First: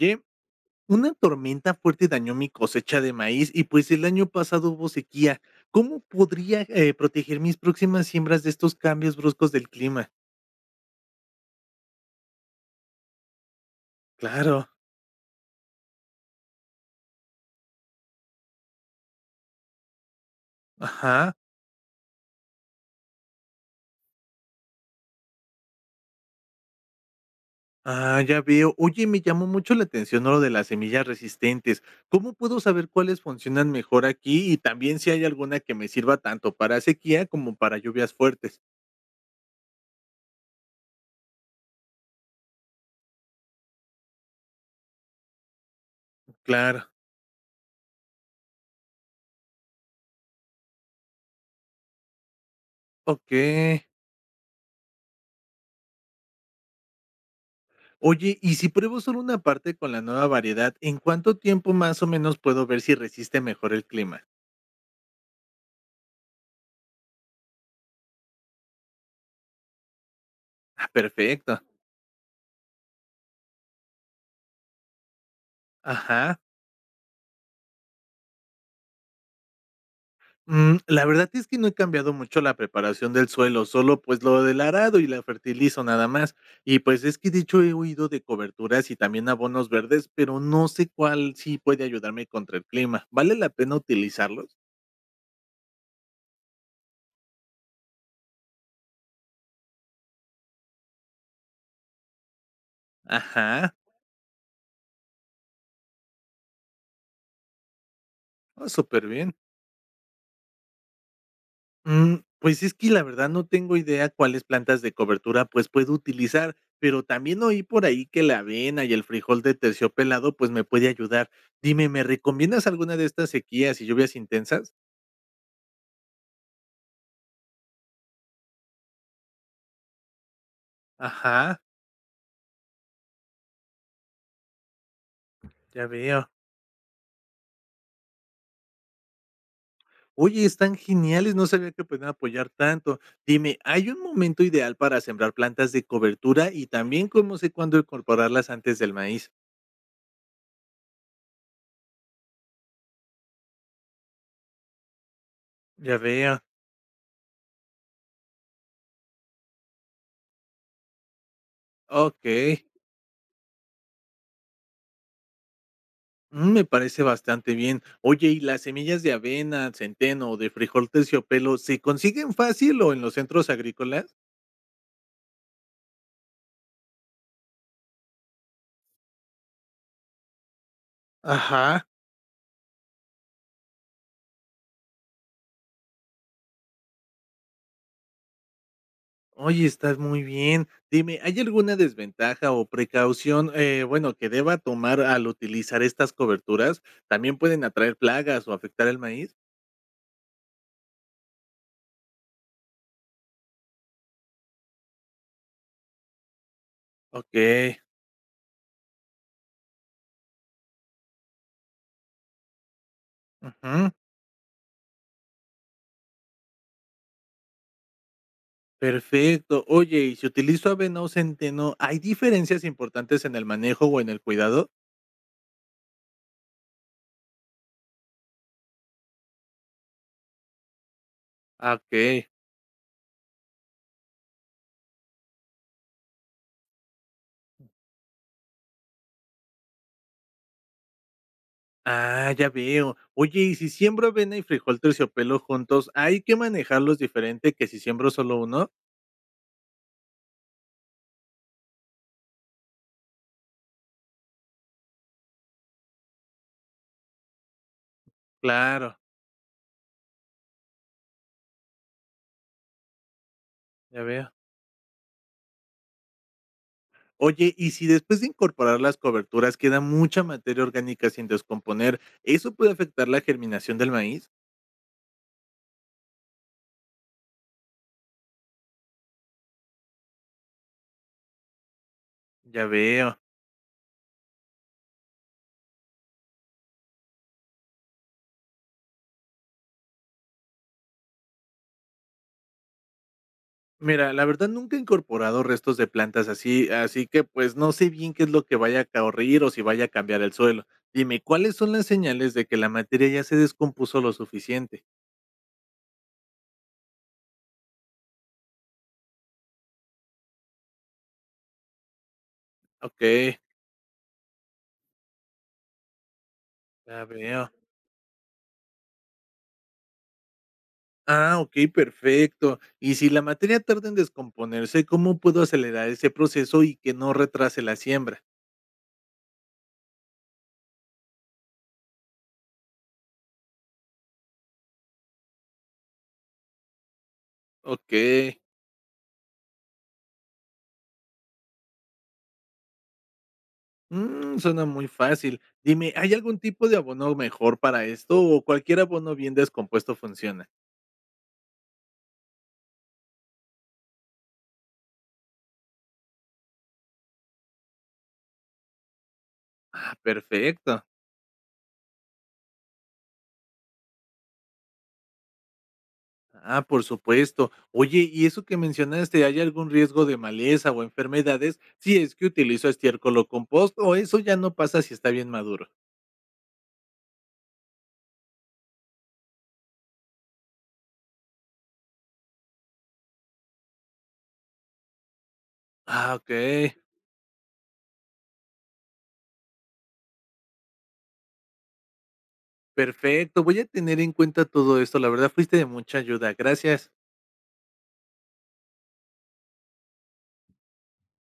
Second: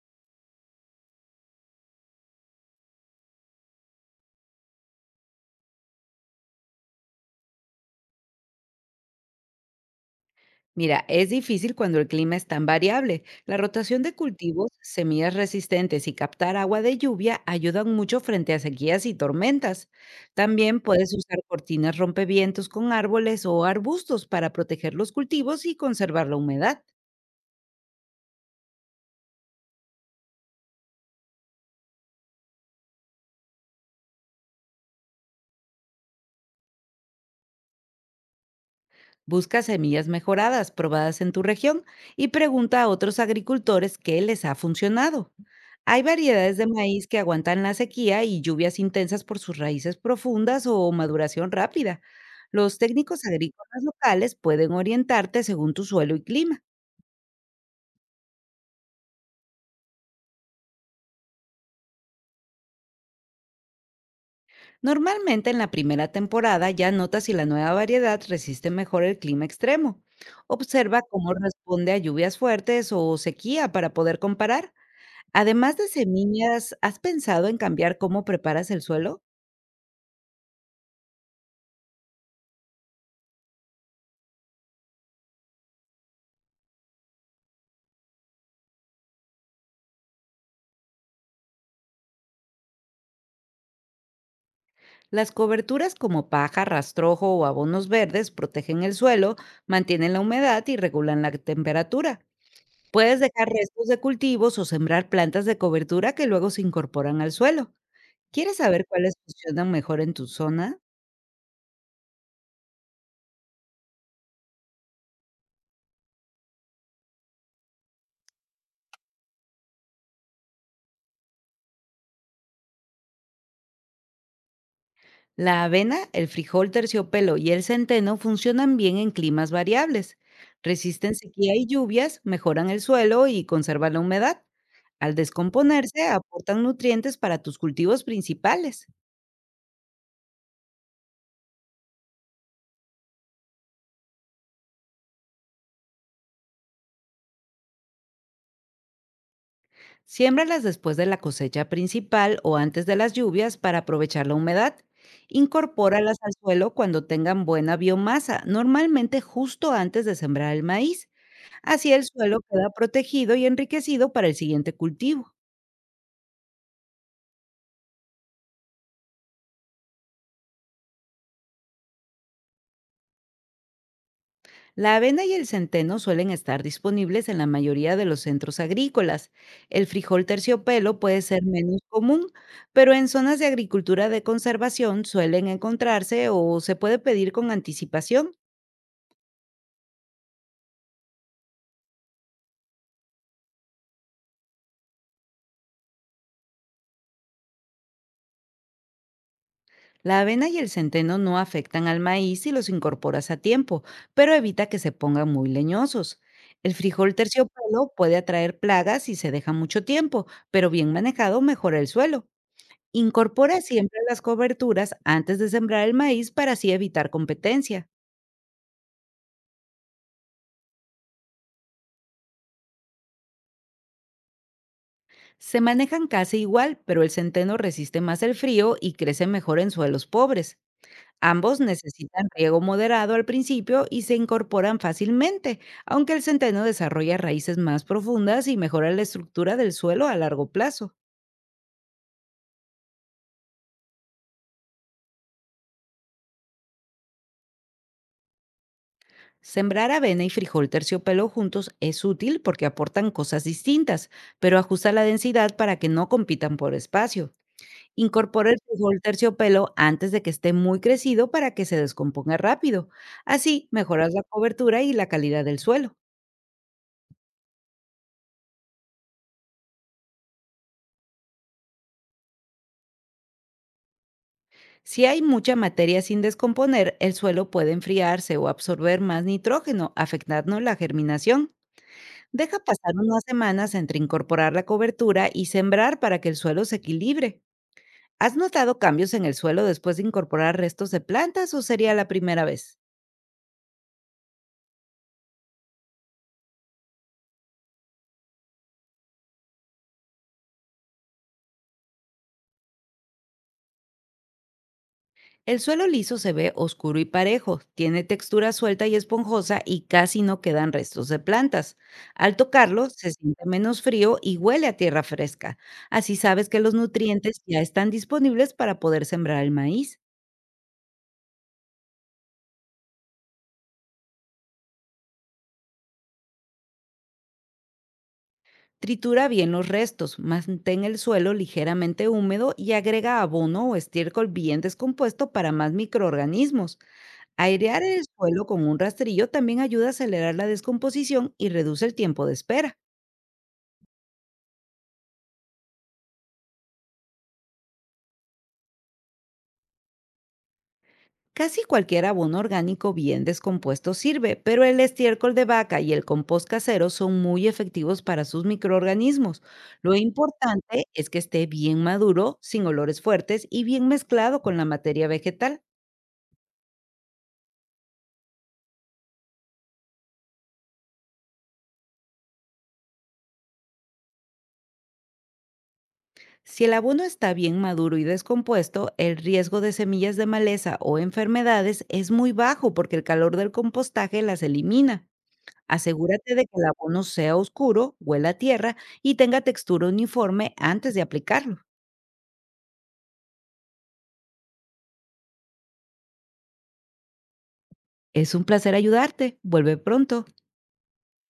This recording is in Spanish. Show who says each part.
Speaker 1: Oye, una tormenta fuerte dañó mi cosecha de maíz y pues el año pasado hubo sequía. ¿Cómo podría proteger mis próximas siembras de estos cambios bruscos del clima?
Speaker 2: Mira, es difícil cuando el clima es tan variable. La rotación de
Speaker 1: Claro,
Speaker 2: cultivos, semillas resistentes y captar agua de lluvia ayudan mucho frente a sequías y tormentas. También puedes
Speaker 1: ajá.
Speaker 2: usar cortinas rompevientos con árboles o arbustos para proteger los cultivos y conservar la humedad.
Speaker 1: Ah, ya veo. Oye, me llamó mucho la atención, ¿no?, lo de las semillas resistentes. ¿Cómo puedo saber cuáles funcionan mejor aquí y también si hay alguna que me sirva tanto para sequía como para lluvias fuertes?
Speaker 2: Busca semillas mejoradas probadas en tu región y pregunta a otros agricultores qué les ha funcionado. Hay variedades de
Speaker 1: Claro.
Speaker 2: maíz que aguantan la sequía y lluvias intensas por sus raíces profundas o maduración rápida. Los técnicos
Speaker 1: Ok.
Speaker 2: agrícolas locales pueden orientarte según tu suelo y clima.
Speaker 1: Oye, y si pruebo solo una parte con la nueva variedad, ¿en cuánto tiempo más o menos puedo ver si resiste mejor el clima?
Speaker 2: Normalmente en la primera temporada ya notas si la nueva variedad resiste mejor el clima extremo.
Speaker 1: Ah,
Speaker 2: Observa cómo
Speaker 1: perfecto.
Speaker 2: responde a lluvias fuertes o sequía para poder comparar. Además de
Speaker 1: Ajá.
Speaker 2: semillas, ¿has pensado en cambiar cómo preparas el suelo?
Speaker 1: La verdad es que no he cambiado mucho la preparación del suelo, solo pues lo del arado y la fertilizo nada más. Y pues es que de hecho he oído de coberturas y también abonos verdes, pero no sé cuál sí puede ayudarme contra el clima. ¿Vale la pena utilizarlos?
Speaker 2: Las coberturas como paja, rastrojo o abonos verdes protegen el suelo, mantienen la humedad y regulan la temperatura. Puedes dejar
Speaker 1: Ajá.
Speaker 2: restos de cultivos o sembrar plantas de cobertura que luego se incorporan al suelo. ¿Quieres
Speaker 1: Ah,
Speaker 2: saber
Speaker 1: súper
Speaker 2: cuáles
Speaker 1: bien.
Speaker 2: funcionan mejor en tu zona?
Speaker 1: Pues es que la verdad no tengo idea cuáles plantas de cobertura pues puedo utilizar, pero también oí por ahí que la avena y el frijol de terciopelado pues me puede ayudar. Dime, ¿me recomiendas alguna de estas sequías y lluvias intensas?
Speaker 2: La avena, el frijol terciopelo y el centeno funcionan bien en climas variables. Resisten sequía
Speaker 1: Ajá,
Speaker 2: y lluvias, mejoran el suelo y conservan la humedad. Al
Speaker 1: ya
Speaker 2: descomponerse,
Speaker 1: veo.
Speaker 2: aportan nutrientes para tus cultivos principales.
Speaker 1: Oye, están geniales, no sabía que podían apoyar tanto. Dime, ¿hay un momento ideal para sembrar plantas de cobertura y también cómo sé cuándo incorporarlas antes del maíz?
Speaker 2: Siémbralas después de la cosecha principal o antes de las lluvias para aprovechar la humedad.
Speaker 1: Ya
Speaker 2: Incorpóralas al
Speaker 1: veo.
Speaker 2: suelo cuando tengan buena biomasa, normalmente justo antes de sembrar el maíz. Así el
Speaker 1: Ok.
Speaker 2: suelo queda protegido y enriquecido para el siguiente cultivo.
Speaker 1: Mm, me parece bastante bien. Oye, ¿y las semillas de avena, centeno o de frijol terciopelo se consiguen fácil o en los centros agrícolas?
Speaker 2: La avena y el centeno suelen estar disponibles en la mayoría de los centros agrícolas. El frijol terciopelo puede ser menos
Speaker 1: Ajá.
Speaker 2: común, pero en zonas de agricultura de conservación suelen encontrarse o se puede pedir con anticipación.
Speaker 1: Oye, estás muy bien. Dime, ¿hay alguna desventaja o precaución, bueno, que deba tomar al utilizar estas coberturas? ¿También pueden atraer plagas o afectar el maíz?
Speaker 2: La avena y el centeno no afectan al maíz si los incorporas a tiempo, pero evita que se pongan muy leñosos. El frijol
Speaker 1: Ok.
Speaker 2: terciopelo puede atraer plagas si se deja mucho tiempo, pero bien manejado mejora el suelo. Incorpora
Speaker 1: Ujú,
Speaker 2: siempre las coberturas antes de sembrar el maíz para así evitar competencia.
Speaker 1: perfecto. Oye, ¿y si utilizo avena o centeno, hay diferencias importantes en el manejo o en el cuidado?
Speaker 2: Se manejan casi igual, pero el centeno resiste más el frío y crece mejor en suelos pobres. Ambos
Speaker 1: Ah,
Speaker 2: necesitan
Speaker 1: ok.
Speaker 2: riego moderado al principio y se incorporan fácilmente, aunque el centeno desarrolla raíces más profundas y mejora la estructura del suelo a largo plazo.
Speaker 1: Ah, ya veo. Oye, y si siembro avena y frijol terciopelo juntos, ¿hay que manejarlos diferente que si siembro solo uno?
Speaker 2: Sembrar avena y frijol terciopelo juntos es útil porque aportan cosas distintas, pero ajusta la densidad para que no compitan por espacio. Incorpora el
Speaker 1: Claro,
Speaker 2: frijol terciopelo antes de que esté muy crecido para que se descomponga rápido. Así
Speaker 1: ya
Speaker 2: mejoras la
Speaker 1: veo.
Speaker 2: cobertura y la calidad del suelo.
Speaker 1: Oye, y si después de incorporar las coberturas queda mucha materia orgánica sin descomponer, ¿eso puede afectar la germinación del maíz?
Speaker 2: Si hay mucha materia sin descomponer, el suelo puede enfriarse o absorber más nitrógeno, afectando la germinación. Deja
Speaker 1: Ya
Speaker 2: pasar
Speaker 1: veo.
Speaker 2: unas semanas entre incorporar la cobertura y sembrar para que el suelo se equilibre. ¿Has notado cambios en el suelo después de incorporar restos de plantas o sería la primera vez?
Speaker 1: Mira, la verdad nunca he incorporado restos de plantas, así así que pues no sé bien qué es lo que vaya a ocurrir o si vaya a cambiar el suelo. Dime, ¿cuáles son las señales de que la materia ya se descompuso lo suficiente?
Speaker 2: El suelo liso se ve oscuro y parejo, tiene textura suelta y esponjosa y casi no quedan restos de plantas. Al tocarlo
Speaker 1: Ok,
Speaker 2: se siente menos frío y huele a tierra fresca. Así sabes que los
Speaker 1: ya
Speaker 2: nutrientes
Speaker 1: veo.
Speaker 2: ya están disponibles para poder sembrar el maíz.
Speaker 1: Ah, okey, perfecto. Y si la materia tarda en descomponerse, ¿cómo puedo acelerar ese proceso y que no retrase la siembra?
Speaker 2: Tritura bien los restos, mantén el suelo ligeramente húmedo y agrega abono o estiércol bien descompuesto para más microorganismos. Airear el
Speaker 1: Okey.
Speaker 2: suelo con un rastrillo también ayuda a acelerar la descomposición y reduce el tiempo de espera.
Speaker 1: Suena muy fácil. Dime, ¿hay algún tipo de abono mejor para esto o cualquier abono bien descompuesto funciona?
Speaker 2: Casi cualquier abono orgánico bien descompuesto sirve, pero el estiércol de vaca y el compost casero son muy efectivos para sus microorganismos. Lo
Speaker 1: Ah, perfecto.
Speaker 2: importante es que esté bien maduro, sin olores fuertes y bien mezclado con la materia vegetal.
Speaker 1: Ah, por supuesto. Oye, y eso que mencionaste, ¿hay algún riesgo de maleza o enfermedades si es que utilizo estiércol o compost, o eso ya no pasa si está bien maduro?
Speaker 2: Si el abono está bien maduro y descompuesto, el riesgo de semillas de maleza o enfermedades es muy bajo porque el calor del compostaje las elimina.
Speaker 1: Ah,
Speaker 2: Asegúrate de que el
Speaker 1: okey.
Speaker 2: abono sea oscuro, huela a tierra y tenga textura uniforme antes de aplicarlo.
Speaker 1: Perfecto, voy a tener en cuenta todo esto. La verdad fuiste de mucha ayuda. Gracias.
Speaker 2: Es un placer ayudarte. Vuelve pronto.